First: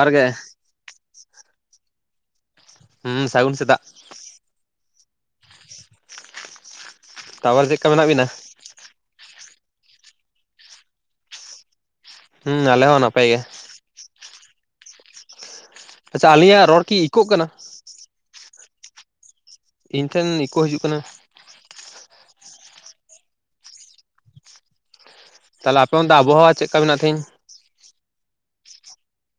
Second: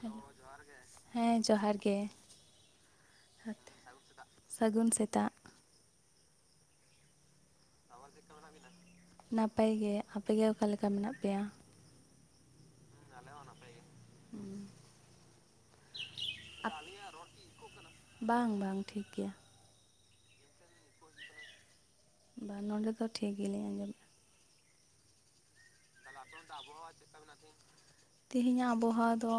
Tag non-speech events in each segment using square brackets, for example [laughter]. Hello ᱡᱚᱦᱟᱨ ᱜᱮ ᱦᱮᱸ ᱡᱚᱦᱟᱨ ᱜᱮ᱾ ᱦᱩᱸ ᱥᱟᱹᱜᱩᱱ ᱥᱤᱛᱟᱜ᱾ ᱥᱟᱹᱜᱩᱱ ᱥᱮᱛᱟᱜ ᱛᱟᱯᱚᱨ ᱪᱮᱫ ᱞᱮᱠᱟ ᱢᱮᱱᱟᱜ [unintelligible] ᱵᱤᱱᱟ ᱪᱮᱫ ᱞᱮᱠᱟ ᱢᱮᱱᱟᱜ ᱵᱤᱱᱟ? ᱱᱟᱯᱟᱭ ᱜᱮ ᱟᱯᱮ ᱜᱮ ᱚᱠᱟ ᱞᱮᱠᱟ ᱢᱮᱱᱟᱜ ᱯᱮᱭᱟ? ᱦᱩᱸ ᱟᱞᱮ ᱦᱚᱸ ᱟᱞᱮ ᱦᱚᱸ ᱱᱟᱯᱟᱭ ᱜᱮ ᱦᱩᱸ ᱟᱪᱪᱷᱟ ᱟᱹᱞᱤᱧᱟᱸᱜ ᱨᱚᱲ ᱠᱤ ᱤᱠᱳᱜ ᱠᱟᱱᱟ? ᱵᱟᱝ ᱵᱟᱝ ᱴᱷᱤᱠ ᱜᱮᱭᱟ᱾ ᱤᱧ ᱴᱷᱮᱱ ᱤᱠᱳ ᱦᱤᱡᱩᱜ ᱠᱟᱱᱟ᱾ ᱵᱟᱝ ᱱᱚᱸᱰᱮ ᱫᱚ ᱴᱷᱤᱠ ᱜᱤᱞᱤᱧ ᱟᱸᱡᱚᱢᱮᱫ ᱛᱟᱦᱚᱞᱮ ᱟᱯᱮ ᱚᱱᱛᱮ ᱟᱵᱚᱦᱟᱣᱟ ᱪᱮᱫᱠᱟ ᱢᱮᱱᱟᱜ-ᱟ ᱛᱮᱦᱤᱧ? ᱛᱤᱦᱤᱧᱟᱜ ᱟᱵᱚᱦᱟᱣᱟ ᱫᱚ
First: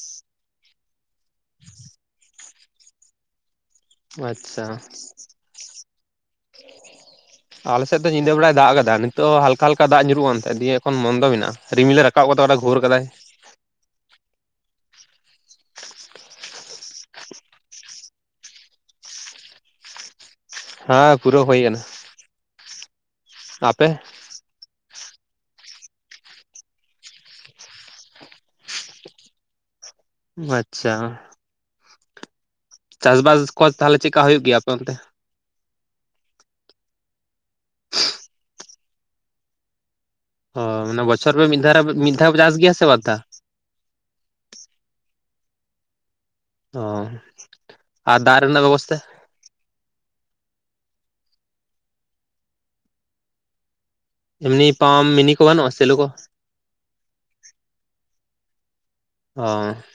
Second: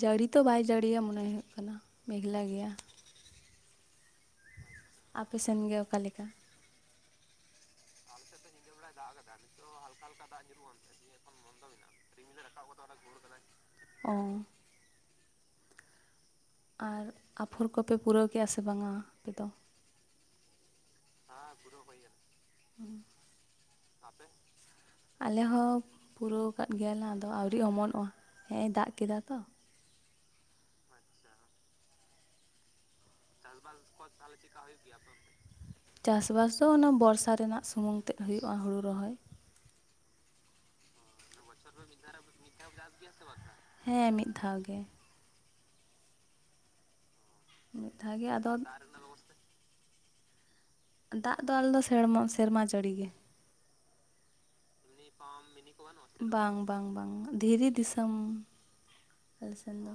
ᱡᱟᱹᱲᱤ ᱛᱚ ᱵᱟᱭ ᱡᱟᱹᱲᱤᱭᱟ ᱢᱚᱱᱮ ᱦᱩᱭᱩᱜ ᱠᱟᱱᱟ ᱢᱮᱜᱽᱞᱟ ᱜᱮᱭᱟ᱾ ᱟᱪᱪᱷᱟ ᱟᱯᱮ ᱥᱮᱱ ᱜᱮ ᱚᱠᱟᱞᱮᱠᱟ? ᱟᱞᱮ ᱥᱮᱫ ᱫᱚ ᱧᱤᱫᱟᱹ ᱵᱮᱲᱟᱭ ᱫᱟᱜᱽ ᱠᱟᱫᱟ ᱱᱤᱛᱚᱜ ᱦᱟᱞᱠᱟ ᱦᱟᱞᱠᱟ ᱫᱟᱜᱽ ᱧᱩᱨᱩᱜ-ᱟ ᱫᱤᱭᱮ ᱮᱠᱷᱚᱱ ᱵᱚᱱᱫᱚ ᱢᱮᱱᱟᱜᱼᱟ ᱨᱤᱢᱤᱞᱮ ᱨᱟ ᱨᱟᱠᱟᱵ ᱠᱟᱫᱟᱭ ᱜᱷᱩᱨ ᱠᱟᱫᱟᱭ᱾ ᱚ ᱟᱨ ᱟᱯᱷᱩᱨ ᱠᱚᱯᱮ ᱯᱩᱨᱟᱹᱣ ᱠᱮᱼᱟ ᱥᱮ ᱵᱟᱝ-ᱟ ᱟᱯᱮ ᱫᱚ? ᱦᱮᱸ ᱯᱩᱨᱟᱹ ᱦᱟᱸ ᱦᱩᱭ ᱠᱟᱱᱟ ᱯᱩᱨᱟᱹᱣ ᱦᱩᱭᱠᱟᱱᱟ ᱦᱩᱸ᱾ ᱟᱯᱮ ᱟᱞᱮ ᱦᱚᱸ ᱯᱩᱨᱟᱹᱣ ᱠᱟᱫ ᱜᱮᱭᱟ ᱞᱮ ᱟᱫᱚ ᱟᱣᱨᱤ ᱚᱢᱚᱱᱚᱜᱼᱟ ᱦᱮᱜᱸ-ᱮᱭ ᱫᱟᱜᱽ ᱠᱮᱫᱟ ᱛᱚ᱾ ᱟᱪᱪᱷᱟ ᱪᱟᱥ-ᱵᱟᱥ ᱠᱚ ᱛᱟᱦᱞᱮ ᱪᱮᱫᱠᱟ ᱦᱩᱭᱩᱜ ᱜᱮᱭᱟ ᱟᱯᱮ ᱚᱱᱛᱮ? ᱪᱟᱥ-ᱵᱟᱥ ᱫᱚ ᱚᱱᱟ ᱵᱚᱨᱥᱟ ᱨᱮᱱᱟᱜ ᱥᱩᱢᱩᱝ ᱛᱮᱫ ᱦᱩᱭᱩᱜᱼᱟ ᱦᱩᱲᱩ ᱨᱚᱦᱚᱭ ᱚ ᱢᱟᱱᱮ ᱵᱚᱪᱷᱚᱨ ᱯᱮ ᱢᱤᱫᱷᱟᱨᱮ ᱢᱤᱫᱷᱟᱣ ᱯᱮ ᱢᱤᱫ ᱫᱷᱟᱣ ᱪᱟᱥ ᱜᱮᱭᱟ ᱥᱮ ᱵᱟᱨᱫᱷᱟᱣ? ᱦᱮᱸ ᱢᱤᱫ ᱫᱷᱟᱣ ᱜᱮ᱾ ᱚ ᱢᱤᱫ ᱫᱷᱟᱣ ᱟᱨ ᱜᱮ ᱫᱟᱜᱽ ᱟᱫᱚ ᱨᱮᱱᱟᱜ ᱵᱮᱵᱚᱥᱛᱷᱟ᱾ ᱫᱟᱜᱽ ᱫᱚ ᱟᱞᱮ ᱫᱚ ᱥᱮᱲᱢᱟ ᱥᱮᱨᱢᱟ ᱡᱟᱹᱲᱤᱜ ᱜᱮ ᱮᱢᱱᱤ ᱯᱟᱢᱯ ᱢᱤᱱᱤ ᱠᱚ ᱵᱟᱹᱱᱩᱜᱼᱟ ᱥᱮᱞᱳ ᱠᱚ᱾ ᱵᱟᱝ ᱵᱟᱝ ᱵᱟᱝ ᱫᱷᱤᱨᱤ ᱫᱤᱥᱚᱢ ᱚ ᱟᱞᱮ ᱥᱮᱱ ᱫᱚ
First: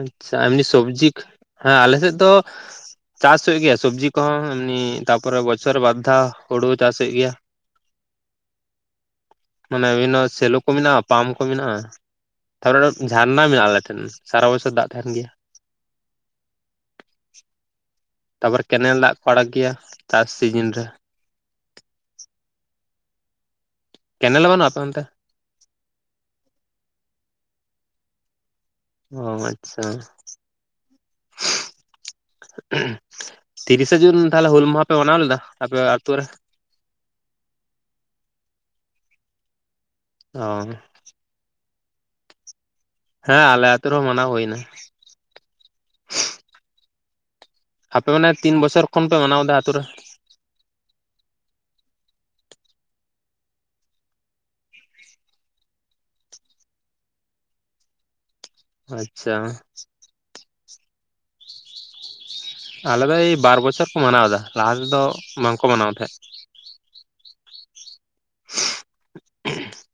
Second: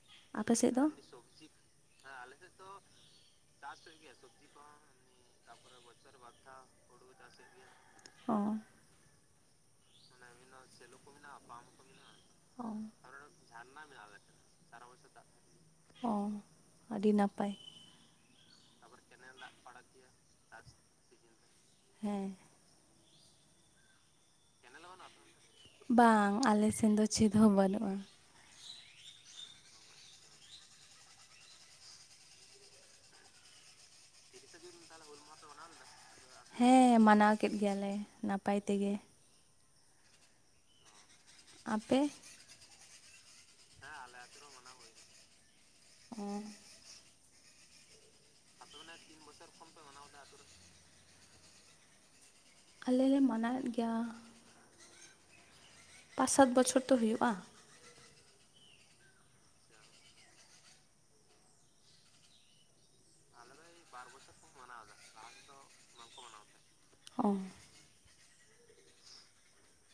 ᱟᱪᱪᱷᱟ ᱟᱯᱮ ᱮᱢᱱᱤ ᱥᱮᱫ ᱫᱚ ᱥᱚᱵᱽᱡᱤᱠ, ᱦᱮᱸ ᱟᱞᱮ ᱥᱮᱫ ᱫᱚᱼᱼ ᱪᱟᱥ ᱦᱩᱭᱩᱜ ᱜᱮᱭᱟ ᱥᱚᱵᱽᱡᱤ ᱠᱚᱦᱚᱸ ᱮᱢᱱᱤ ᱛᱟᱨᱯᱚᱨᱮ ᱵᱚᱪᱷᱚᱨ ᱵᱟᱨ ᱫᱷᱟᱣ, ᱦᱩᱲᱩ ᱪᱟᱥ ᱦᱩᱭᱩᱜ ᱜᱮᱭᱟ᱾ ᱚ ᱢᱟᱱᱮ ᱟᱵᱤᱱᱟᱜ ᱥᱮᱹᱞᱳ ᱠᱚ ᱢᱮᱱᱟᱜᱼᱟ ᱯᱟᱢ ᱠᱚ ᱢᱮᱱᱟᱜᱼᱟ, ᱚ ᱠᱟᱮᱚᱱᱚ ᱡᱷᱟᱨᱱᱟ ᱢᱮᱱᱟᱜᱼᱟ ᱟᱞᱮ ᱴᱷᱮᱱ ᱾ ᱥᱟᱨᱟ ᱵᱚᱪᱷᱚᱨ ᱫᱟᱜ ᱛᱟᱦᱮᱱ ᱜᱮᱭᱟ ᱾ ᱚ ᱟᱹᱰᱤ ᱱᱟᱯᱟᱭ ᱾ ᱛᱟᱨᱯᱚᱨ ᱠᱮᱱᱮᱞ ᱫᱟᱜ ᱠᱚ ᱟᱲᱟᱜ ᱜᱮᱭᱟ, ᱪᱟᱥ ᱥᱤᱡᱤᱱ ᱨᱮᱼᱼ ᱦᱮᱸ ᱠᱮᱱᱮᱞ ᱵᱟᱹᱱᱩᱜ-ᱟ ᱟᱯᱮ ᱚᱱᱛᱮ? ᱵᱟᱝ ᱟᱞᱮ ᱥᱮᱱ ᱫᱚ ᱪᱮᱫ ᱦᱚᱸ ᱵᱟᱹᱱᱩᱜᱼᱟ ᱾ ᱚ ᱟᱪᱪᱷᱟ [inaudible] ᱛᱤᱨᱤᱥᱮ ᱡᱩᱱ ᱛᱟᱦᱚᱞᱮ ᱦᱩᱞ ᱢᱟᱦᱟ ᱯᱮ ᱢᱟᱱᱟᱣ ᱞᱮᱫᱟ, ᱟᱯᱮ ᱟᱹᱛᱩ ᱨᱮ? ᱦᱮᱸ ᱢᱟᱱᱟᱣ ᱠᱮᱫ ᱜᱮᱭᱟᱞᱮ ᱱᱟᱯᱟᱭ ᱛᱮᱜᱮ ᱾ ᱚ ᱟᱯᱮ ᱦᱮᱸ ᱟᱞᱮ ᱟᱛᱩ ᱨᱮᱦᱚᱸ ᱢᱟᱱᱟᱣ ᱦᱩᱭ ᱮᱱᱟ ᱾ ᱚᱻ [unintelligible] ᱟᱯᱮ ᱢᱟᱱᱮ ᱛᱤᱱ ᱵᱚᱪᱷᱚᱨ ᱠᱷᱚᱱ ᱯᱮ ᱢᱟᱱᱟᱣ ᱮᱫᱟ ᱟᱛᱩ ᱨᱮ ᱾ ᱟᱞᱮ ᱞᱮ ᱢᱟᱱᱟᱣ ᱮᱫ ᱜᱮᱭᱟ ᱯᱟᱸᱪ ᱥᱟᱛ ᱵᱚᱪᱷᱚᱨ ᱛᱚ ᱦᱩᱭᱩᱜ-ᱟ᱾ ᱟᱪᱪᱷᱟ ᱟᱞᱮ ᱫᱚ ᱮᱭ ᱵᱟᱨ ᱵᱚᱪᱷᱚᱨ ᱠᱚ ᱢᱟᱱᱟᱣ ᱮᱫᱟ, ᱞᱟᱦᱟ ᱛᱮᱫᱚ ᱵᱟᱝᱠᱚ ᱢᱟᱱᱟᱣ ᱛᱟᱦᱮᱸᱫ᱾ ᱚᱸ [inaudible]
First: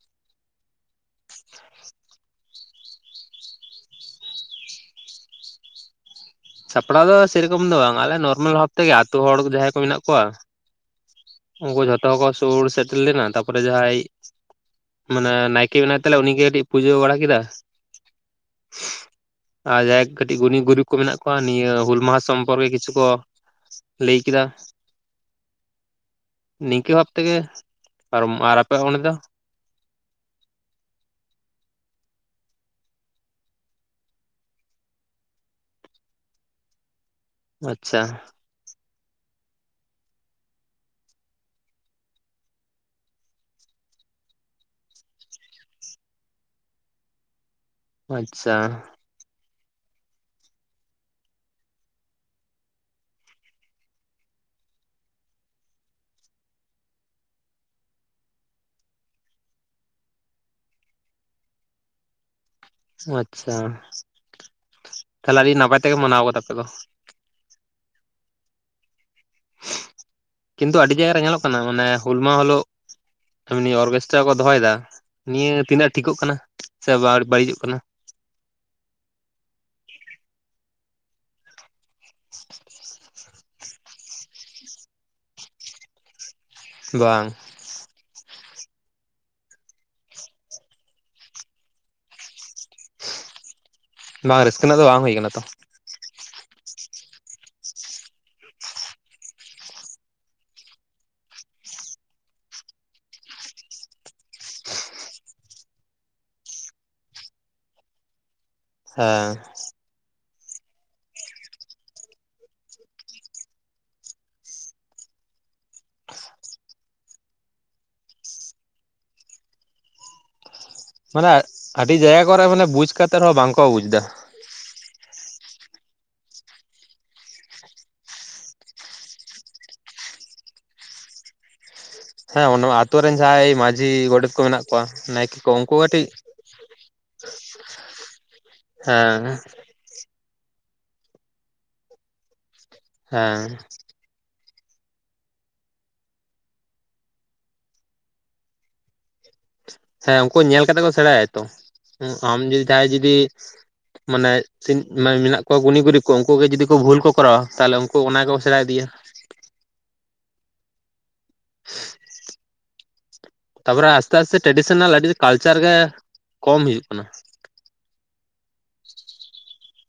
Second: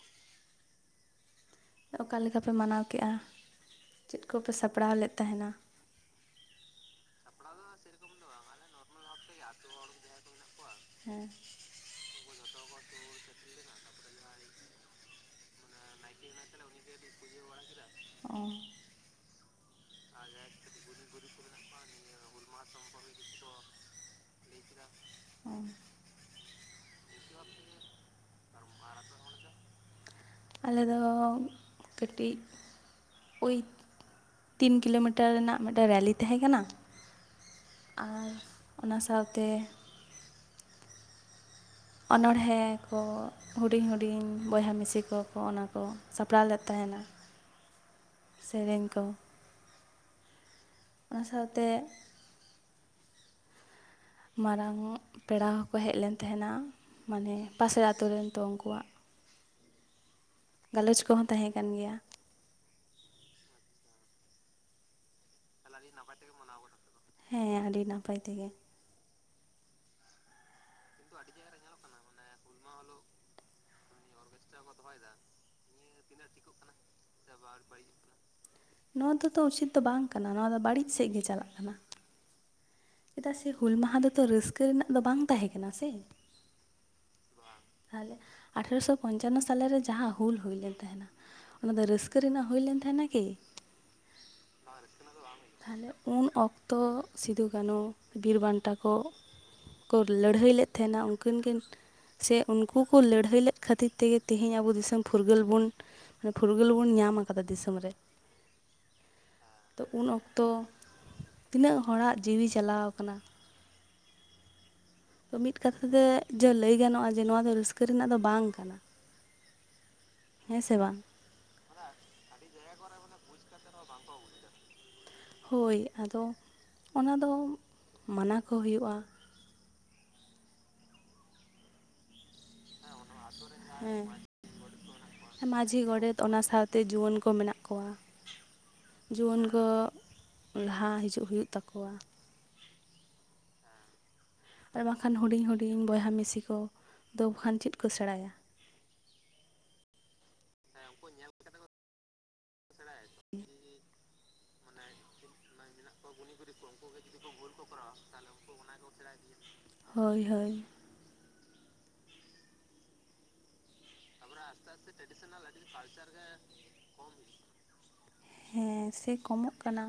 ᱚᱠᱟ ᱞᱮᱠᱟᱯᱮ ᱢᱟᱱᱟᱣ ᱠᱮᱫᱜ-ᱟ, ᱪᱮᱫ ᱠᱚᱯᱮ ᱥᱟᱯᱲᱟᱣ ᱞᱮᱫ ᱛᱟᱦᱮᱱᱟ ᱾ ᱥᱟᱯᱲᱟᱣ ᱫᱚ ᱥᱮᱨᱚᱠᱚᱢ ᱫᱚ ᱵᱟᱝ ᱟᱞᱮ ᱱᱚᱨᱢᱟᱞ ᱵᱷᱟᱵ ᱛᱮᱜᱮ ᱟᱛᱩ ᱦᱚᱲ ᱡᱟᱦᱟᱸᱭ ᱠᱚ ᱢᱮᱱᱟᱜ ᱠᱚᱣᱟ. ᱼᱼ ᱦᱮᱸ ᱩᱱᱠᱩ ᱡᱷᱚᱛᱚ ᱠᱚ ᱥᱩᱨ ᱥᱮᱴᱮᱨ ᱞᱮᱱᱟ ᱛᱟᱨᱯᱚᱨᱮ ᱡᱟᱦᱟᱸᱭ ᱢᱟᱱᱮ ᱱᱟᱭᱠᱮ ᱢᱮᱱᱟᱭ ᱛᱟᱞᱮ ᱩᱱᱤᱜᱮ ᱠᱟᱹᱴᱤᱡ ᱯᱩᱡᱟᱹ ᱵᱟᱲᱟ ᱠᱮᱫᱟ. ᱾ ᱚ ᱟᱨ ᱡᱟᱦᱟᱸᱭ ᱠᱟᱹᱴᱤᱡ ᱜᱩᱱᱤ ᱜᱩᱨᱤᱵ ᱠᱚ ᱢᱮᱱᱟᱜ ᱠᱚᱣᱟᱼᱼ ᱱᱤᱭᱟᱹ ᱦᱩᱞ ᱢᱟᱦᱟ ᱥᱚᱢᱯᱚᱨᱠᱮ ᱠᱤᱪᱷᱩ ᱠᱚ ᱞᱟᱹᱭ ᱠᱮᱫᱟ ᱾ ᱚ ᱱᱤᱝᱠᱟᱹ ᱵᱷᱟᱵᱽ ᱛᱮᱜᱮ ᱯᱟᱨᱚᱢᱚᱜᱼᱟ, ᱟᱨ ᱟᱯᱮ ᱚᱸᱰᱮ ᱫᱚ? ᱟᱞᱮ ᱫᱚ, ᱠᱟᱹᱴᱤᱡᱼᱼ ᱳᱭ ᱛᱤᱱ ᱠᱤᱞᱳᱢᱤᱴᱟᱨ ᱨᱮᱱᱟᱜ ᱢᱤᱫᱴᱮᱱ ᱨᱮᱞᱤ ᱛᱟᱦᱮᱸ ᱠᱟᱱᱟ ᱾ ᱟᱪᱪᱷᱟ ᱟᱨ ᱚᱱᱟ ᱥᱟᱶᱛᱮᱼᱼ ᱚᱱᱚᱬ ᱦᱮ ᱠᱚ ᱦᱩᱰᱤᱧ ᱦᱩᱰᱤᱧ ᱵᱚᱭᱦᱟ ᱢᱤᱥᱤ ᱠᱚᱠᱚ ᱚᱱᱟ ᱠᱚ ᱥᱟᱯᱲᱟᱣ ᱞᱮᱫ ᱛᱟᱦᱮᱱᱟ᱾ ᱟᱪᱪᱷᱟ ᱥᱮᱨᱮᱧ ᱠᱚ ᱚᱱᱟ ᱥᱟᱶᱛᱮ ᱢᱟᱨᱟᱝᱼᱚᱜ ᱯᱮᱲᱟ ᱦᱚᱸᱠᱚ ᱦᱮᱡ ᱞᱮᱱ ᱛᱟᱦᱮᱱᱟ ᱢᱟᱱᱮ ᱯᱟᱥᱮᱨ ᱟᱛᱩ ᱨᱮᱱ ᱛᱚ ᱩᱱᱠᱩᱣᱟᱜ ᱾ ᱜᱟᱞᱚᱪ ᱠᱚᱦᱚᱸ ᱛᱟᱦᱮᱸ ᱠᱟᱱ ᱜᱮᱭᱟ᱾ ᱟᱪᱪᱷᱟ, ᱛᱟᱦᱞᱮ ᱟᱹᱰᱤ ᱱᱟᱯᱟᱭ ᱛᱮᱜᱮ ᱢᱟᱱᱟᱣ ᱠᱟᱫᱟᱯᱮ ᱟᱯᱮ ᱫᱚ ᱾ ᱦᱮᱸ ᱟᱹᱰᱤ ᱱᱟᱯᱟᱭ ᱛᱮᱜᱮ. ᱠᱤᱱᱛᱩ ᱟᱹᱰᱤ ᱡᱟᱭᱜᱟ ᱨᱮ ᱧᱮᱞᱚᱜ ᱠᱟᱱᱟ ᱢᱟᱱᱮ ᱦᱩᱞ ᱢᱟᱦᱟ ᱦᱤᱞᱳᱜ ᱮᱢᱱᱤ ᱚᱨᱼᱼᱼ [unintelligible] ᱠᱚ ᱫᱚᱦᱚᱭ ᱮᱫᱟ ᱱᱤᱭᱟᱹ ᱛᱤᱱᱟᱹᱜ ᱴᱷᱤᱠᱚᱜ ᱠᱟᱱᱟ ᱥᱮ ᱵᱟᱹᱲᱤᱡᱚᱜ ᱠᱟᱱᱟ᱾ ᱱᱚᱣᱟ ᱫᱚ ᱛᱚ ᱩᱪᱤᱛ ᱫᱚ ᱵᱟᱝ ᱠᱟᱱᱟ ᱱᱚᱣᱟ ᱫᱚ ᱵᱟᱹᱲᱤᱡ ᱥᱮᱫ ᱜᱮ ᱪᱟᱞᱟᱜ ᱠᱟᱱᱟ᱾ ᱪᱮᱫᱟᱜ ᱥᱮ ᱦᱩᱞ ᱢᱟᱦᱟ ᱫᱚᱛᱚ ᱨᱟᱹᱥᱠᱟᱹ ᱨᱮᱱᱟᱜ ᱫᱚ ᱵᱟᱝ ᱛᱟᱦᱮᱸ ᱠᱟᱱᱟ ᱥᱮ᱾ ᱵᱟᱝ᱾ ᱛᱟᱦᱞᱮ ᱟᱴᱷᱮᱨᱚᱥᱚ ᱯᱚᱧᱪᱟᱱᱱᱚ ᱥᱟᱞᱮᱨᱮ ᱡᱟᱦᱟᱸ ᱦᱩᱞ ᱦᱩᱭ ᱞᱮᱱ ᱛᱟᱦᱮᱱᱟ ᱚᱱᱟ ᱫᱚ ᱨᱟᱹᱥᱠᱟᱹ ᱨᱮᱱᱟᱜ ᱦᱩᱭᱞᱮᱱ ᱛᱟᱦᱮᱱᱟ ᱠᱤ? ᱵᱟᱝ ᱨᱟᱹᱥᱠᱟᱹ ᱨᱮᱱᱟᱜ ᱫᱚ ᱵᱟᱝ ᱦᱩᱭ ᱠᱟᱱᱟ᱾ ᱛᱟᱦᱞᱮ ᱩᱱ ᱚᱠᱛᱚ ᱥᱤᱫᱷᱩ ᱠᱟᱱᱩ ᱵᱤᱨ ᱵᱟᱱᱴᱟ ᱠᱚ, ᱠᱚ ᱞᱟᱹᱲᱦᱟᱹᱭ ᱞᱮᱫ ᱛᱟᱦᱮᱱᱟ ᱩᱝᱠᱤᱱ ᱠᱤᱱ ᱥᱮ ᱩᱱᱠᱩ ᱠᱚ ᱞᱟᱹᱲᱦᱟᱹᱭ ᱞᱮᱫ ᱠᱷᱟᱹᱛᱤᱨ ᱛᱮᱜᱮ ᱛᱮᱦᱮᱧ ᱟᱵᱚ ᱫᱤᱥᱚᱢ ᱯᱷᱩᱨᱜᱟᱹᱞ ᱵᱚᱱ ᱦᱮᱸ, ᱯᱷᱩᱨᱜᱟᱹᱞ ᱵᱚᱱ ᱧᱟᱢ ᱟᱠᱟᱫᱟ ᱫᱤᱥᱚᱢ ᱨᱮ᱾ ᱦᱮᱸ᱾ ᱛᱚ ᱩᱱ ᱚᱠᱛᱚ ᱛᱤᱱᱟᱹᱜ ᱦᱚᱲᱟᱜ ᱡᱤᱣᱤ ᱪᱟᱞᱟᱣ ᱟᱠᱟᱱᱟ᱾ ᱛᱚ, ᱢᱤᱫ ᱠᱟᱛᱷᱟ ᱛᱮ ᱡᱮ ᱞᱟᱹᱭ ᱜᱟᱱᱚᱜ-ᱟ ᱡᱮ ᱱᱚᱣᱟ ᱫᱚ ᱨᱟᱹᱥᱠᱟᱹ ᱨᱮᱱᱟᱜ ᱫᱚ ᱵᱟᱝ ᱠᱟᱱᱟ᱾ ᱦᱮᱸ ᱥᱮ ᱵᱟᱝ [unintelligible] ᱟᱹᱰᱤ ᱡᱟᱭᱜᱟ ᱠᱚᱨᱮ ᱢᱟᱱᱮ ᱵᱩᱡᱽ ᱠᱟᱛᱮᱜ ᱦᱚᱸ ᱵᱟᱝᱠᱚ ᱵᱩᱡᱽᱫᱟ᱾ ᱦᱳᱭ ᱟᱫᱚ ᱚᱱᱟ ᱫᱚ ᱢᱟᱱᱟ ᱠᱚ ᱦᱩᱭᱩᱜ-ᱟ᱾ ᱦᱮᱸ ᱱᱚᱣᱟ ᱟᱹᱛᱩ ᱨᱮᱱ ᱡᱟᱦᱟᱸᱭ ᱢᱟᱺᱡᱷᱤ ᱦᱮᱸ ᱜᱚᱰᱮᱛ ᱠᱚ ᱢᱮᱱᱟᱜ ᱠᱚᱣᱟ ᱱᱟᱭᱠᱮ ᱠᱚ ᱩᱝᱠᱩ ᱠᱟᱹᱴᱤᱡ ᱛᱮ ᱡᱩᱣᱟᱹᱱ ᱠᱚ ᱢᱮᱱᱟᱜ ᱠᱚᱣᱟ, ᱦᱮᱸ ᱡᱩᱣᱟᱹᱱ ᱠᱚ ᱞᱟᱦᱟ ᱦᱤᱡᱩᱜ ᱦᱩᱭᱩᱜ ᱛᱟᱠᱚᱣᱟ᱾ ᱦᱮᱸ᱾ ᱟᱨ ᱵᱟᱝᱠᱷᱟᱱ ᱦᱩᱰᱤᱧ ᱦᱩᱰᱤᱧ ᱵᱚᱭᱦᱟ ᱢᱤᱥᱤ ᱠᱚ ᱫᱚ ᱵᱟᱠᱷᱟᱱ ᱪᱮᱫ ᱠᱚ ᱥᱮᱬᱟᱭᱟ? ᱦᱮᱸ ᱩᱝᱠᱩ ᱦᱚᱸ ᱧᱮᱞ ᱠᱟᱛᱮ ᱠᱚ ᱥᱮᱬᱟᱭᱟ ᱛᱚ ᱟᱢ ᱡᱩᱫᱤ ᱡᱟᱦᱟᱸᱭ ᱡᱩᱫᱤ ᱢᱟᱱᱮ ᱥᱤᱴ ᱢᱟᱱᱮ ᱢᱮᱱᱟᱜ ᱠᱚᱣᱟ ᱜᱩᱱᱤ ᱜᱩᱨᱤᱵ ᱠᱚ ᱩᱝᱠᱩ ᱜᱮ ᱡᱩᱫᱤ ᱠᱚ ᱵᱷᱩᱞ ᱠᱚ ᱠᱚᱨᱟᱣᱟ, ᱛᱟᱦᱞᱮ ᱩᱝᱠᱩ ᱚᱱᱟ ᱜᱮᱠᱚ ᱥᱮᱬᱟ ᱤᱫᱤᱭᱟ᱾ ᱦᱳᱭ ᱦᱳᱭ᱾ [unintelligible] ᱛᱟᱯᱚᱨᱮ ᱟᱥᱛᱮ ᱟᱥᱛᱮ ᱴᱨᱮᱰᱤᱥᱮᱱᱟᱞ ᱟᱹᱰᱤ ᱠᱟᱞᱪᱟᱨ ᱜᱮ ᱠᱚᱢ ᱦᱤᱡᱩᱜ ᱠᱟᱱᱟ᱾ ᱦᱮᱸ ᱥᱮ ᱠᱚᱢᱚᱜ ᱠᱟᱱᱟ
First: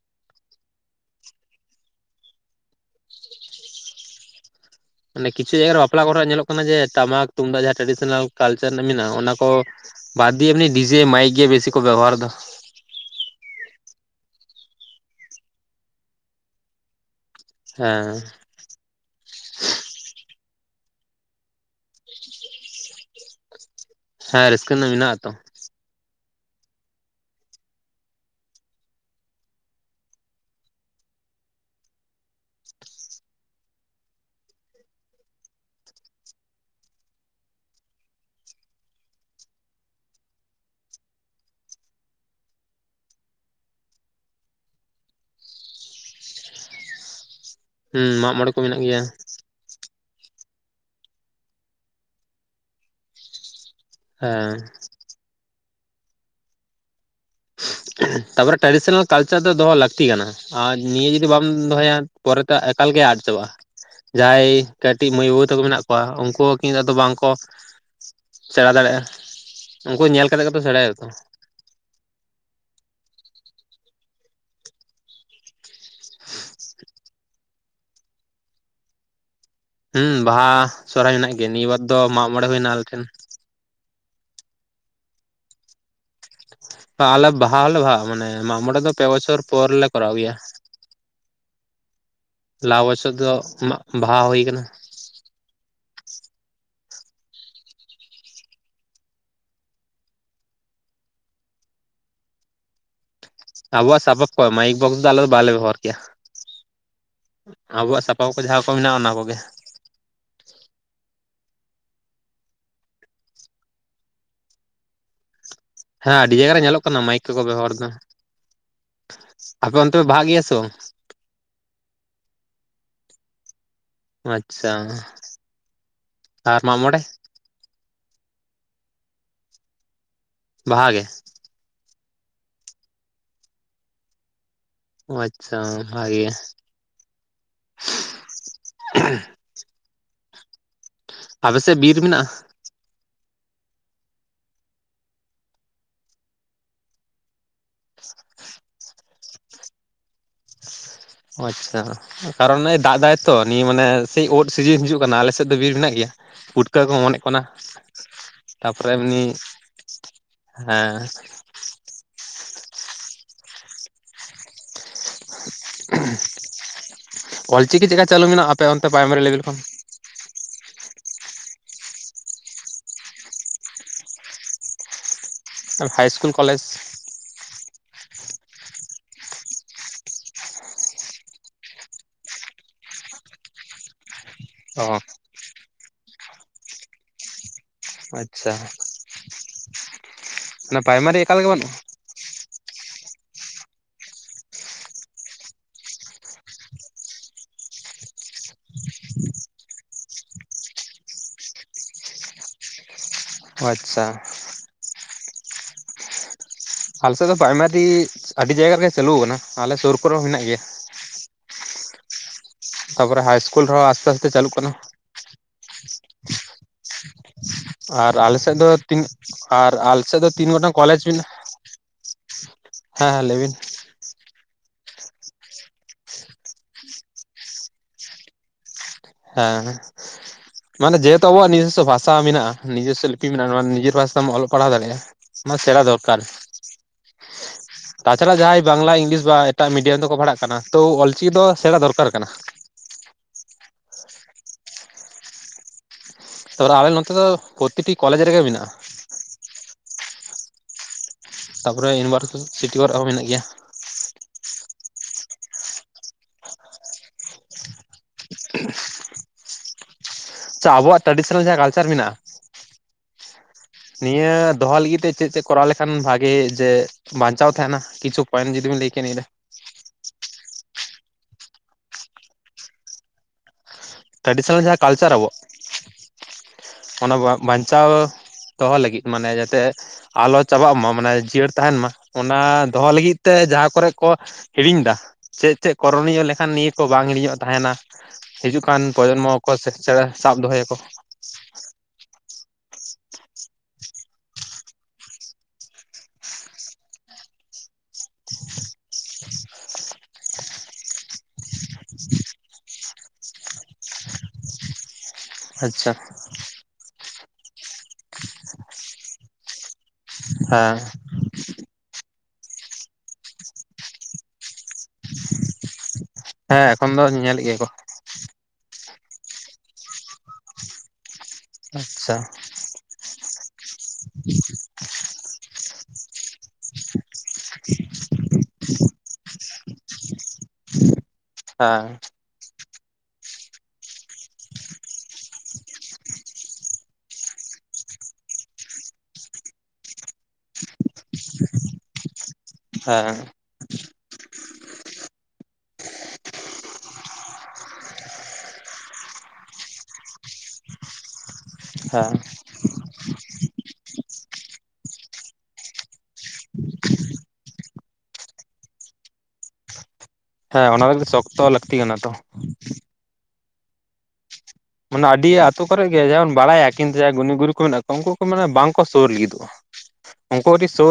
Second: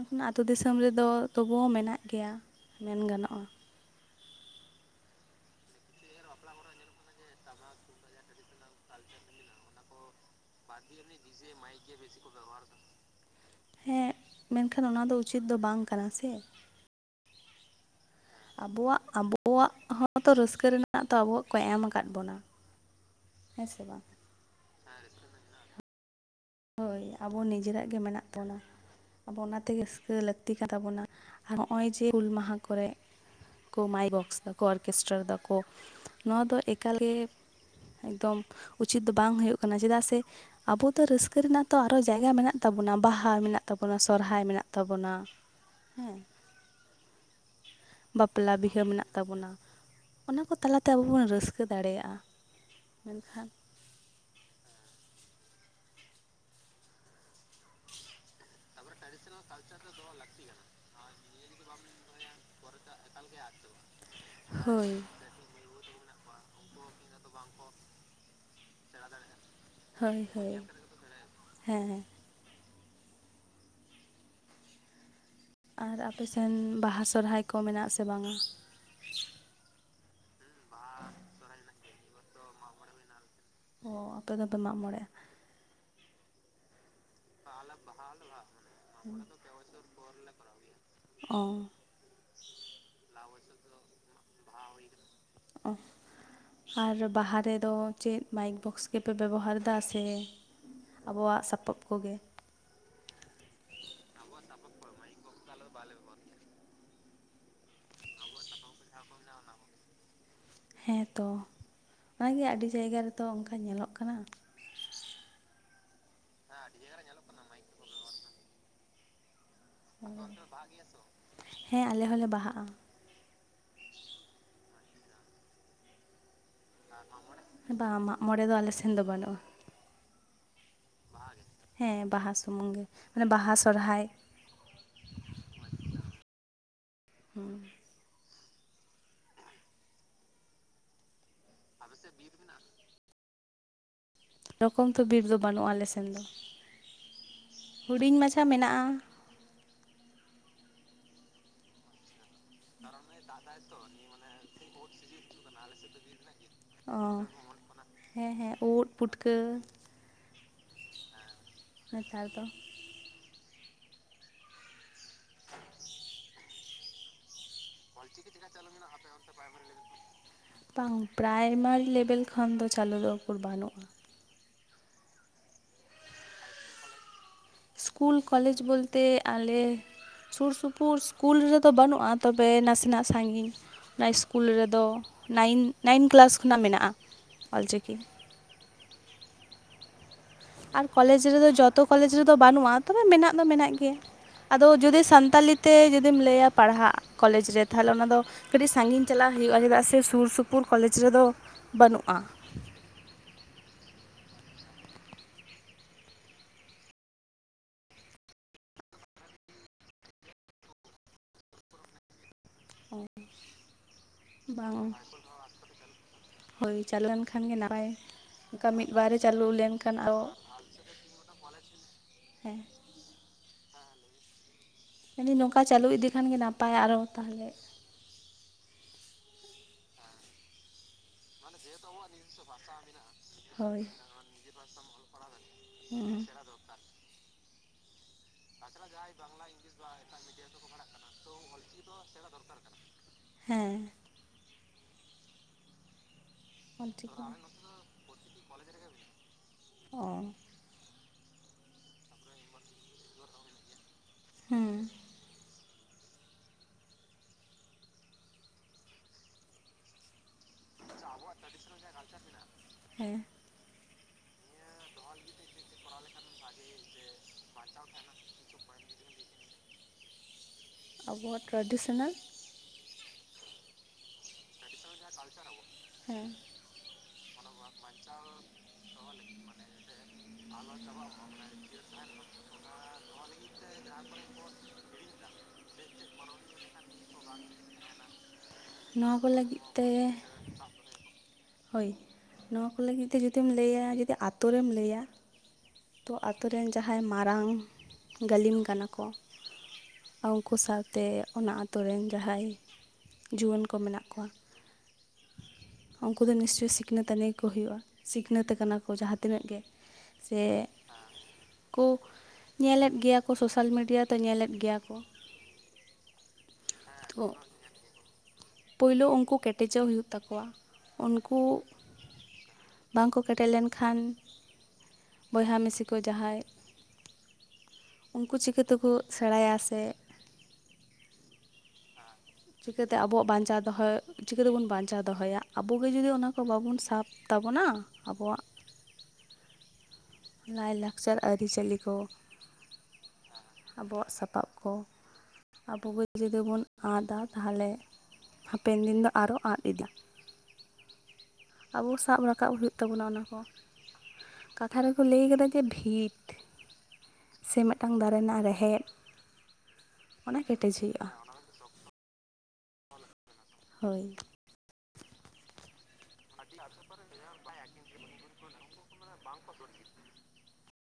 ᱤᱠᱷᱟᱹᱱ ᱟᱛᱳ ᱫᱤᱥᱚᱢ ᱨᱮᱫᱚ ᱛᱚᱵᱩᱣᱳ ᱢᱮᱱᱟᱜ ᱜᱮᱭᱟ, ᱢᱮᱱ ᱜᱟᱱᱚᱜᱼᱟ᱾ ᱢᱟᱱᱮ ᱠᱤᱪᱷᱩ ᱡᱟᱭᱜᱟ ᱨᱮ ᱵᱟᱯᱞᱟ ᱠᱚᱨᱮ ᱦᱚ ᱧᱮᱞᱚᱜ ᱠᱟᱱᱟ ᱡᱮ ᱴᱟᱢᱟᱠ ᱛᱩᱢᱫᱟᱜ ᱡᱟᱦᱟᱸ ᱴᱨᱮᱰᱤᱥᱮᱱᱟᱞ ᱠᱟᱞᱪᱟᱨ ᱨᱮᱱᱟᱜ ᱢᱮᱱᱟᱜᱼᱟ ᱚᱱᱟ ᱠᱚ ᱵᱟᱫ ᱫᱤᱭᱮ ᱮᱢᱱᱤ ᱰᱤᱡᱮ ᱢᱟᱭᱤᱠ ᱜᱮ ᱵᱮᱥᱤ ᱠᱚ ᱵᱮᱵᱚᱦᱟᱨ ᱫᱚ᱾ ᱦᱮᱸ ᱢᱮᱱᱠᱷᱟᱱ ᱚᱱᱟ ᱫᱚ ᱩᱪᱤᱛ ᱫᱚ ᱵᱟᱝ ᱠᱟᱱᱟ ᱥᱮ᱾ ᱦᱮᱸ᱾ ᱟᱵᱚᱣᱟᱜ ᱟᱵᱚᱣᱟᱜ ᱦᱚᱸᱛᱚ ᱨᱟᱹᱥᱠᱟᱹ ᱨᱮᱱᱟᱜ ᱛᱚ ᱟᱵᱚᱣᱟᱜ ᱠᱚ ᱮᱢ ᱟᱠᱟᱫ ᱵᱚᱱᱟ᱾ ᱦᱮᱸ ᱥᱮ ᱵᱟᱝ᱾ ᱦᱮᱸ ᱨᱟᱹᱥᱠᱟᱹ ᱨᱮᱱᱟᱜ ᱢᱮᱱᱟᱜ-ᱟ ᱛᱚ᱾ ᱦᱳᱭ ᱟᱵᱚ ᱱᱤᱡᱮᱨᱟᱜ ᱜᱮ ᱢᱮᱱᱟᱜ ᱛᱟᱵᱚᱱᱟ᱾ ᱟᱵᱚ ᱚᱱᱟ ᱛᱮᱜᱮ ᱨᱟᱹᱥᱠᱟᱹᱭ ᱞᱟᱹᱠᱛᱤ ᱠᱟᱱ ᱛᱟᱵᱚᱱᱟ ᱟᱨ ᱱᱚᱜ-ᱚᱭ ᱡᱮ ᱦᱩᱞ ᱢᱟᱦᱟ ᱠᱚᱨᱮ ᱠᱚ ᱢᱟᱭᱤᱠ ᱵᱚᱠᱥ ᱫᱟᱠᱚ ᱚᱨᱜᱮᱥᱴᱟᱨ ᱫᱟᱠᱚ ᱱᱚᱣᱟ ᱫᱚ ᱮᱠᱟᱞ ᱜᱮ ᱮᱠᱫᱚᱢ ᱩᱪᱤᱛ ᱫᱚ ᱵᱟᱝ ᱦᱩᱭᱩᱜ ᱠᱟᱱᱟ ᱪᱮᱫᱟᱜ ᱥᱮ ᱟᱵᱚ ᱫᱚ ᱨᱟᱹᱥ ᱠᱚ ᱨᱮᱱᱟᱜ ᱛᱚ ᱟᱨᱚ ᱡᱟᱭᱜᱟ ᱢᱮᱱᱟᱜ ᱛᱟᱵᱚᱱᱟ ᱵᱟᱦᱟ ᱢᱮᱱᱟᱜ ᱛᱟᱵᱚᱱᱟ ᱥᱚᱦᱨᱟᱭ ᱢᱮᱱᱟᱜ ᱛᱟᱵᱚᱱᱟ᱾ ᱦᱮᱸ᱾ ᱦᱩᱸ ᱢᱟᱜ ᱢᱚᱬᱮ ᱵᱟᱯᱞᱟ ᱠᱚ ᱵᱤᱦᱟᱹ ᱜᱮᱭᱟ ᱢᱮᱱᱟᱜ ᱛᱟᱵᱚᱱᱟ᱾ ᱚᱱᱟ ᱠᱚ ᱛᱟᱞᱟᱛᱮ ᱟᱵᱚ ᱵᱚᱱ ᱨᱟᱹᱥᱠᱟᱹ ᱫᱟᱲᱮᱭᱟᱜᱼᱟ ᱢᱮᱱᱠᱷᱟᱱ ᱦᱮᱸ᱾ ᱛᱟᱯᱚᱨᱮ ᱴᱨᱟᱰᱤᱥᱚᱱᱟᱞ ᱠᱟᱞᱪᱟᱨ ᱫᱚ ᱫᱚᱦᱚ ᱞᱟᱹᱠᱛᱤ ᱠᱟᱱᱟ ᱟᱨ ᱱᱤᱭᱟᱹ ᱡᱩᱫᱤ ᱵᱟᱢ ᱫᱚᱦᱚᱭᱟ ᱯᱚᱨᱮ ᱛᱮ ᱮᱠᱟᱞ ᱜᱮ ᱟᱫ ᱪᱟᱵᱟᱜᱼᱟ᱾ ᱡᱟᱦᱟᱸᱭ ᱦᱳᱭ ᱠᱟᱹᱴᱤᱡ ᱢᱟᱹᱭ ᱵᱟᱹᱵᱩ ᱛᱟᱠᱚ ᱢᱮᱱᱟᱜ ᱠᱚᱣᱟ ᱩᱱᱠᱩ ᱠᱤᱱᱛᱩ ᱟᱫᱚ ᱵᱟᱝᱠᱚ ᱥᱮᱢᱟ ᱫᱟᱲᱮᱭᱟᱜᱼᱟ, ᱩᱝᱠᱩ ᱧᱮᱞ ᱦᱳᱭ ᱠᱟᱛᱮ ᱜᱮᱛᱚ ᱦᱳᱭ ᱥᱮᱢᱟᱭ ᱦᱩᱭᱩᱜ-ᱟ ᱛᱚ ᱦᱮᱸ᱾ ᱟᱨ ᱟᱯᱮ ᱥᱮᱱ ᱵᱟᱦᱟ ᱥᱚᱨᱦᱟᱭ ᱠᱚ ᱢᱮᱱᱟᱜ-ᱟ ᱥᱮ ᱵᱟᱝᱟ? ᱦᱮᱸ ᱵᱟᱦᱟ ᱥᱚᱨᱦᱟᱭ ᱢᱮᱱᱟᱜ ᱜᱮᱭᱟ ᱱᱤᱭᱟᱹ ᱵᱟᱨ ᱫᱚ ᱢᱟᱜ ᱢᱚᱬᱮ ᱦᱩᱭᱱᱟ ᱟᱞᱮ ᱴᱷᱮᱱ ᱚ ᱟᱯᱮ ᱫᱚᱯᱮ ᱢᱟᱜ ᱢᱚᱬᱮᱜ-ᱟ ᱟᱞᱮ ᱵᱟᱦᱟ ᱦᱚᱸᱞᱮ ᱵᱟᱦᱟᱜᱼᱟ ᱢᱟᱱᱮ ᱢᱟᱜ ᱢᱚᱬᱮ ᱫᱚ ᱯᱮ ᱵᱚᱪᱷᱚᱨ ᱯᱚᱨ ᱞᱮ ᱠᱚᱨᱟᱣ ᱜᱮᱭᱟ ᱚ ᱞᱟᱣ ᱵᱚᱪᱷᱚᱨ ᱫᱚ ᱢᱟᱜ ᱵᱟᱦᱟ ᱦᱩᱭ ᱟᱠᱟᱱᱟ ᱚᱦ ᱟᱨ ᱵᱟᱦᱟ ᱨᱮᱫᱚ ᱪᱮᱫ ᱢᱟᱭᱤᱠ ᱵᱚᱠᱥ ᱜᱮᱯᱮ ᱵᱮᱵᱚᱦᱟᱨ ᱮᱫᱟ ᱥᱮ ᱟᱵᱚᱣᱟᱜ ᱥᱟᱯᱟᱯ ᱠᱚᱜᱮ ᱟᱵᱚᱣᱟᱜ ᱥᱟᱯᱟᱯ ᱠᱚ ᱢᱟᱭᱤᱠ ᱵᱚᱠᱥ ᱫᱚ ᱟᱞᱮ ᱫᱚ ᱵᱟᱞᱮ ᱵᱮᱵᱚᱦᱟᱨ ᱠᱮᱭᱟ ᱟᱵᱚᱣᱟᱜ ᱥᱟᱯᱟᱯ ᱠᱚ ᱡᱟᱦᱟᱸ ᱠᱚ ᱢᱮᱱᱟᱜᱼᱟ ᱚᱱᱟ ᱠᱚᱜᱮ ᱦᱮᱸ ᱛᱚ ᱦᱚᱭ ᱜᱮ ᱟᱹᱰᱤ ᱡᱟᱭᱜᱟ ᱨᱮᱛᱚ ᱚᱱᱠᱟ ᱧᱮᱞᱚᱜ ᱠᱟᱱᱟ ᱦᱮᱸ ᱟᱹᱰᱤ ᱡᱟᱭᱜᱟ ᱨᱮ ᱧᱮᱞᱚᱜ ᱠᱟᱱᱟ ᱢᱟᱭᱤᱠ ᱠᱚᱠᱚ ᱵᱮᱵᱚᱦᱟᱨ ᱫᱟ ᱥᱮ ᱵᱟᱝ? ᱦᱮᱸ ᱟᱞᱮ ᱦᱚᱸᱞᱮ ᱵᱟᱦᱟᱜᱼᱟ ᱟᱪᱪᱷᱟ ᱟᱨ ᱢᱟᱜ ᱢᱚᱬᱮ ᱟᱨ ᱦᱚᱸ ᱵᱟᱝ ᱢᱟᱜ ᱢᱚᱲᱮ ᱫᱚ ᱟᱞᱮ ᱥᱮᱱ ᱫᱚ ᱵᱟᱹᱱᱩᱜᱼᱟ ᱵᱟᱦᱟ ᱜᱮ ᱦᱮᱸ ᱵᱟᱦᱟ ᱥᱩᱢᱩᱝ ᱜᱮ ᱢᱟᱱᱮ ᱵᱟᱦᱟ ᱥᱚᱨᱦᱟᱭ ᱚ ᱟᱪᱪᱷᱟ ᱵᱷᱟᱜᱮ ᱟᱯᱮᱥᱮᱫ ᱵᱤᱨ ᱢᱮᱱᱟᱜᱼᱟ ᱨᱚᱠᱚᱢ ᱛᱚ ᱵᱤᱨ ᱫᱚ ᱵᱟᱹᱱᱩᱜ-ᱟ ᱟᱞᱮ ᱥᱮᱱ ᱫᱚ ᱦᱩᱰᱤᱧ ᱢᱟᱪᱷᱟ ᱢᱮᱱᱟᱜ-ᱟ ᱚ ᱟᱪᱪᱷᱟ ᱠᱟᱨᱚᱱᱮ ᱫᱟᱜ ᱫᱟᱭ ᱛᱚ ᱱᱤᱭᱟᱹ ᱢᱟᱱᱮ ᱥᱮᱭ ᱚᱫ ᱥᱤᱡᱤᱱ ᱦᱤᱡᱩᱜ ᱠᱟᱱᱟ ᱟᱞᱮ ᱥᱮᱫ ᱫᱚ ᱵᱤᱨ ᱢᱮᱱᱟᱜ ᱜᱮᱭᱟ ᱯᱩᱴᱠᱟᱹ ᱠᱚ ᱚ ᱚᱢᱚᱱᱚᱜ ᱠᱟᱱᱟ ᱦᱮᱸ ᱦᱮᱸ ᱩᱫ ᱛᱟᱨᱯᱚᱨᱮ ᱮᱢᱱᱤ ᱯᱩᱴᱠᱟᱹ ᱦᱮᱸ ᱱᱮᱛᱟᱨ ᱫᱚ ᱚᱞᱪᱤᱠᱤ ᱪᱮᱫᱟᱜ ᱪᱟᱹᱞᱩ ᱢᱮᱱᱟᱜᱼᱟ ᱟᱯᱮ ᱚᱱᱛᱮ ᱯᱨᱟᱭᱢᱟᱨᱤ ᱞᱮᱵᱮᱞ ᱠᱷᱚᱱ ᱵᱟᱝ ᱯᱨᱟᱭᱢᱟᱨᱤ ᱞᱮᱵᱮᱞ ᱠᱷᱚᱱ ᱫᱚ ᱪᱟᱹᱞᱩ ᱫᱚ ᱩᱠᱩᱨ ᱵᱟᱹᱱᱩᱜ-ᱟ ᱟᱨ ᱦᱟᱭ ᱤᱥᱠᱩᱞ ᱠᱚᱞᱮᱡᱽ ᱤᱥᱠᱩᱞ ᱠᱚᱞᱮᱡᱽ ᱵᱚᱞᱛᱮ ᱟᱞᱮ ᱥᱩᱨ ᱥᱩᱯᱩᱨ ᱤᱥᱠᱩᱞ ᱨᱮᱫᱚ ᱵᱟᱹᱱᱩᱜ-ᱟ ᱛᱚᱵᱮ ᱱᱟᱥᱮᱱᱟᱜ ᱥᱟᱺᱜᱤᱧ ᱚᱱᱟ ᱤᱥᱠᱩᱞ ᱨᱮᱫᱚ ᱚ ᱱᱟᱭᱤᱱ ᱱᱟᱭᱤᱱ ᱠᱮᱞᱟᱥ ᱠᱷᱚᱱᱟᱜ ᱢᱮᱱᱟᱜ-ᱟ ᱚᱞᱪᱤᱠᱤ ᱟᱪᱪᱷᱟ ᱚᱱᱟ ᱟᱨ ᱯᱨᱟᱭᱢᱟᱨᱤ ᱠᱚᱞᱮᱡᱽ ᱮᱠᱟᱞ ᱨᱮᱫᱚ ᱜᱮ ᱡᱚᱛᱚ ᱵᱟᱹᱱᱩᱜᱼᱟ ᱠᱚᱞᱮᱡᱽ ᱨᱮᱫᱚ ᱵᱟᱹᱱᱩᱜ-ᱟ ᱛᱚᱵᱮ ᱢᱮᱱᱟᱜ ᱫᱚ ᱢᱮᱱᱟᱜ ᱜᱮᱭᱟ ᱟᱫᱚ ᱡᱩᱫᱤ ᱥᱟᱱᱛᱟᱞᱤ ᱛᱮ ᱡᱩᱫᱤᱢ ᱞᱟᱹᱭᱟ ᱯᱟᱲᱦᱟᱜ ᱠᱚᱞᱮᱡᱽ ᱨᱮ ᱛᱷᱟᱞᱮ ᱚᱱᱟ ᱫᱚ ᱠᱟᱹᱴᱤᱜ ᱥᱟᱺᱜᱤᱧ ᱪᱟᱞᱟᱜ ᱦᱩᱭᱩᱜ-ᱟ ᱪᱮᱫᱟᱜ ᱥᱮ ᱥᱩᱨ ᱥᱩᱯᱩᱨ ᱠᱚᱞᱮᱡᱽ ᱨᱮᱫᱚ ᱵᱟᱹᱱᱩᱜ-ᱟ ᱟᱪᱪᱷᱟ ᱟᱞᱮ ᱥᱮᱫ ᱫᱚ ᱯᱟᱭᱢᱟᱨᱤ ᱟᱹᱰᱤ ᱡᱟᱭᱜᱟ ᱨᱮᱜᱮ ᱪᱟᱹᱞᱩ ᱠᱟᱱᱟ ᱟᱞᱮ ᱥᱩᱨ ᱠᱚᱨᱮ ᱦᱚᱸ ᱦᱮᱱᱟᱜ ᱜᱮᱭᱟ ᱛᱟᱯᱚᱨᱮ ᱦᱟᱭ ᱤᱥᱠᱩᱞ ᱨᱮᱦᱚᱸ ᱟᱥᱛᱮ ᱟᱥᱛᱮ ᱪᱟᱞᱩᱜ ᱠᱟᱱᱟ ᱦᱚᱭ ᱪᱟᱹᱞᱩ ᱞᱮᱱᱠᱷᱟᱱ ᱜᱮ ᱱᱟᱯᱟᱭ ᱟᱨ ᱟᱞᱮ ᱥᱮᱫ ᱚᱱᱠᱟ ᱫᱚ ᱢᱤᱫ ᱛᱤᱱ ᱵᱟᱨ ᱪᱟᱹᱞᱩ ᱟᱨ ᱞᱮᱱᱠᱷᱟᱱ ᱟᱞᱮ ᱥᱮᱫ ᱫᱚ ᱛᱤᱱ ᱜᱚᱴᱟᱝ ᱠᱚᱞᱮᱡᱽ ᱢᱮᱱᱟᱜᱼᱟ [inaudible] ᱦᱮᱸ ᱦᱮᱸ ᱦᱮᱸ ᱞᱟᱹᱭ ᱵᱤᱱ ᱞᱟ. ᱭᱫᱤᱧ ᱱᱚᱝᱠᱟ ᱪᱟᱹᱞᱩ ᱤᱫᱤ ᱠᱷᱟᱱ ᱜᱮ ᱱᱟᱯᱟᱭᱟ ᱟᱨᱚ ᱛᱟᱦᱞᱮ ᱦᱮᱸ ᱢᱟᱱᱮ ᱡᱮᱵ ᱟᱵᱚᱣᱟᱜ ᱱᱤᱡᱚᱥᱥᱚ ᱵᱷᱟᱥᱟ ᱢᱮᱱᱟᱜᱼᱟ ᱛᱚ ᱟᱵᱚᱣᱟᱜ ᱛᱟᱣᱟ ᱱᱤᱡᱚᱥᱥᱚ ᱵᱷᱟᱥᱟ ᱢᱮᱱᱟᱜ-ᱟ ᱱᱤᱡᱮᱥᱥᱚ ᱞᱤᱯᱤ ᱢᱮᱱᱟᱜ-ᱟ ᱦᱳᱭ ᱱᱤᱡᱮᱨ ᱵᱷᱟᱥᱢ ᱚᱞ ᱯᱟᱲᱦᱟᱣ ᱫᱟᱲᱮᱭᱟᱜᱼᱟ ᱱᱚᱣᱟ ᱥᱮᱬᱟ ᱫᱚᱨᱠᱟᱨ [unintelligible] ᱛᱟᱪᱷᱟᱲᱟ ᱡᱟᱦᱟᱸᱭ ᱵᱟᱝᱞᱟ ᱤᱝᱞᱤᱥ ᱵᱟ ᱮᱴᱟᱜ ᱢᱤᱰᱤᱭᱟᱢ ᱛᱮᱠᱚ ᱯᱟᱲᱦᱟᱜ ᱠᱟᱱᱟ ᱛᱚ ᱚᱞ ᱪᱤᱠᱤ ᱫᱚ ᱥᱮᱬᱟ ᱫᱚᱨᱠᱟᱨ ᱠᱟᱱᱟ ᱦᱮᱸ ᱛᱚ ᱟᱞᱮ ᱱᱚᱛᱮ ᱫᱚ ᱚᱞᱪᱤᱠᱤ ᱯᱨᱚᱛᱤᱴᱤ ᱠᱚᱞᱮᱡᱽ ᱨᱮᱜᱮ ᱢᱮᱱᱟᱜ-ᱟ ᱚ ᱛᱟᱯᱚᱨᱮ ᱭᱩᱱᱤᱵᱷᱟᱨ ᱥᱤᱴᱤ ᱠᱚᱨᱮ ᱦᱚᱸ ᱢᱮᱱᱟᱜ ᱜᱮᱭᱟ ᱦᱩᱸ ᱟᱪᱷᱟ ᱟᱵᱚᱣᱟᱜ ᱴᱰᱤᱥᱚᱱᱟᱞ ᱡᱟᱦᱟᱸ ᱠᱟᱞᱪᱟᱨ ᱢᱮᱱᱟᱜᱼᱟ ᱾ ᱦᱮᱸ ᱱᱤᱭᱟᱹ ᱫᱚᱦᱚ ᱞᱟᱹᱜᱤᱫ ᱛᱮ ᱪᱮᱫ ᱪᱮᱫ ᱠᱚᱨᱟᱣ ᱞᱮᱠᱷᱟᱱ ᱵᱷᱟᱜᱤ ᱡᱮ ᱵᱟᱧᱪᱟᱣ ᱛᱟᱦᱮᱱᱟ, ᱠᱤᱪᱷᱩ ᱠᱤᱱ ᱡᱩᱫᱤᱵᱮᱱ ᱞᱟᱹᱭ ᱠᱮᱭᱟ ᱱᱤᱭᱟᱹᱨᱮ? ᱟᱵᱚᱣᱟᱜ ᱴᱟᱨᱟᱰᱤᱥᱱᱟᱞ, ᱴᱨᱟᱰᱤᱥᱚᱱᱟᱞ ᱡᱟᱦᱟᱸ ᱠᱟᱞᱪᱟᱨ ᱟᱵᱚᱣᱟᱜ [unintelligible] ᱦᱩᱸ ᱚᱱᱟ ᱵᱟᱧᱪᱟᱣ ᱫᱚᱦᱚ ᱞᱟᱹᱜᱤᱫ ᱢᱟᱱᱮ ᱡᱟᱛᱮ ᱟᱞᱚ ᱪᱟᱵᱟᱜ ᱢᱟ ᱢᱟᱱᱮ ᱡᱤᱭᱟᱹᱲ ᱛᱟᱦᱮᱱ ᱢᱟ ᱾ ᱚᱱᱟ ᱫᱚᱦᱚ ᱞᱟᱹᱜᱤᱫ ᱛᱮ ᱡᱟᱦᱟᱸ ᱠᱚᱨᱮ ᱠᱚ ᱦᱤᱲᱤᱧ ᱫᱟ ᱾ ᱪᱮᱫ ᱪᱮᱫ ᱠᱚᱨᱚᱱᱤᱭᱟᱹ ᱞᱮᱠᱷᱟᱱ ᱱᱤᱭᱟᱹ ᱠᱚ ᱵᱟᱝ ᱦᱤᱲᱤᱧᱚᱜ ᱛᱟᱦᱮᱱᱟ ᱾ ᱦᱤᱡᱩᱜ ᱠᱟᱱ ᱱᱚᱣᱟ ᱯᱨᱚᱡᱚᱱᱢᱚ ᱠᱚ ᱞᱟᱹᱜᱤᱫ ᱛᱮ ᱥᱟᱵ ᱫᱚᱦᱚᱭᱟᱠᱚ ᱾ ᱦᱳᱭ, ᱱᱚᱣᱟ ᱠᱚ ᱞᱟᱹᱜᱤᱫ ᱛᱮ ᱡᱩᱫᱤᱢ ᱞᱟᱹᱭᱟ ᱡᱩᱫᱤ ᱟᱛᱳᱨᱮᱢ ᱞᱟᱹᱭᱟ, ᱛᱳ ᱟᱛᱳ ᱨᱮᱱ ᱡᱟᱦᱟᱸᱭ ᱢᱟᱨᱟᱝ ᱜᱟᱹᱞᱤᱢ ᱠᱟᱱᱟ ᱠᱚ, ᱩᱱᱠᱩ ᱥᱟᱶᱛᱮ ᱚᱱᱟ ᱟᱛᱳ ᱨᱮᱱ ᱡᱟᱦᱟᱸᱭ ᱡᱩᱣᱟᱹᱱ ᱠᱚ ᱢᱮᱱᱟᱜ ᱠᱚᱣᱟ ᱾ ᱟᱪᱪᱷᱟ ᱩᱱᱠᱩ ᱫᱚ ᱱᱤᱥᱪᱳᱭ ᱥᱤᱠᱷᱱᱟᱹᱛᱟ. ᱱᱤ ᱜᱮ ᱠᱚ ᱦᱩᱭᱩᱜᱼᱟ, ᱥᱤᱠᱷᱱᱟᱹᱛ ᱠᱟᱱᱟ ᱠᱚ ᱡᱟᱦᱟᱸ ᱛᱤᱱᱟᱹᱵ ᱜᱮ ᱾ ᱥᱮ, ᱦᱮᱸ ᱠᱚ ᱧᱮᱞᱮᱫ ᱜᱮᱭᱟ ᱠᱚ ᱥᱳᱥᱟᱞ ᱢᱤᱰᱤᱭᱟ ᱛᱮ ᱧᱮᱞᱮᱫ ᱜᱮᱭᱟ ᱠᱚ ᱦᱮᱸ, ᱮᱠᱷᱚᱱ ᱫᱚ ᱛᱚ ᱧᱮᱞᱮᱫ ᱜᱮᱭᱟ ᱠᱚ ᱾ ᱯᱳᱭᱞᱳ ᱩᱱᱠᱩ ᱠᱮᱴᱮᱡᱚᱜ ᱦᱩᱭᱩᱜ ᱛᱟᱠᱚᱣᱟ, ᱩᱱᱠᱩ ᱟᱪᱪᱷᱟ ᱵᱟᱝ ᱠᱚ ᱠᱮᱴᱮᱡ ᱞᱮᱱᱠᱷᱟᱱ ᱵᱚᱭᱦᱟ ᱢᱤᱥᱤ ᱠᱚ ᱡᱟᱦᱟᱸᱭ [inaudible] ᱩᱱᱠᱩ ᱪᱤᱠᱟᱹ ᱛᱮᱠᱚ ᱥᱮᱬᱟᱭᱟ ᱥᱮ, ᱦᱮᱸ ᱪᱤᱠᱟᱹᱛᱮ ᱟᱵᱚᱣᱟᱜ ᱵᱟᱧᱪᱟᱣ ᱫᱚᱦᱚ ᱪᱤᱠᱟᱹᱛᱮᱵᱚᱱ ᱵᱟᱧᱪᱟᱣ ᱫᱚᱦᱚᱭᱟ, ᱟᱵᱚᱜᱮ ᱡᱩᱫᱤ ᱚᱱᱟ ᱠᱚ ᱵᱟᱵᱚᱱ ᱥᱟᱵᱽ ᱛᱟᱵᱚᱱᱟ ᱟᱵᱚᱣᱟᱜ, ᱞᱟᱭᱼᱞᱟᱠᱪᱟᱨ ᱟᱹᱨᱤ ᱪᱟᱹᱞᱤ ᱠᱚ, ᱦᱮᱸ ᱟᱵᱚᱣᱟᱜ ᱥᱟᱯᱟᱯ ᱠᱚ, ᱟᱵᱚᱜᱮ ᱡᱩᱫᱤ ᱵᱚᱱ ᱟᱫᱟ ᱛᱟᱦᱚᱞᱮ ᱦᱟᱯᱮᱱ ᱫᱤᱱ ᱫᱚ ᱟᱨᱚ ᱟᱫ ᱮᱫᱟ ᱾ [inaudible] ᱟᱵᱚ ᱦᱮᱸ ᱥᱟᱵ ᱨᱟᱠᱟᱵ ᱦᱩᱭᱩᱜ ᱛᱟᱵᱚᱱᱟ ᱚᱱᱟ ᱠᱚ ᱾ ᱠᱟᱛᱷᱟ ᱨᱮ ᱠᱚ ᱞᱟᱹᱭ ᱟᱠᱟᱫᱟ ᱡᱮ ᱵᱷᱤᱛ, ᱥᱮ ᱢᱤᱫᱴᱟᱝ ᱫᱟᱨᱮ ᱨᱮᱱᱟᱜ ᱨᱮᱦᱮᱫ, ᱦᱮᱸ, ᱠᱮᱴᱮᱡ ᱚᱱᱟ ᱠᱳᱫᱳ ᱦᱩᱭᱩᱜᱼᱟ ᱥᱚᱠᱛᱚ ᱞᱟᱹᱠᱛᱤ ᱠᱟᱱᱟ ᱛᱚ ᱾ ᱦᱳᱭ ᱢᱟᱱᱮ ᱟᱹᱰᱤ ᱟᱛᱩ ᱠᱚᱨᱮᱜ ᱜᱮ ᱡᱟᱦᱟᱸᱭ ᱵᱚᱱ ᱵᱟᱲᱟᱭᱟ, ᱠᱤᱱᱛᱩ ᱡᱟᱦᱟᱸᱭ ᱜᱩᱱᱤ ᱜᱩᱨᱩ ᱠᱚ ᱢᱮᱱᱟᱜ ᱠᱚᱣᱟ ᱩᱱᱠᱩ ᱠᱚ ᱢᱟᱱᱮ ᱵᱟᱝᱠᱚ ᱥᱳᱨ ᱞᱟᱹᱜᱤᱫᱚᱜᱼᱟ ᱾ ᱩᱱᱠᱩ ᱠᱟᱴᱤᱡ ᱥᱩ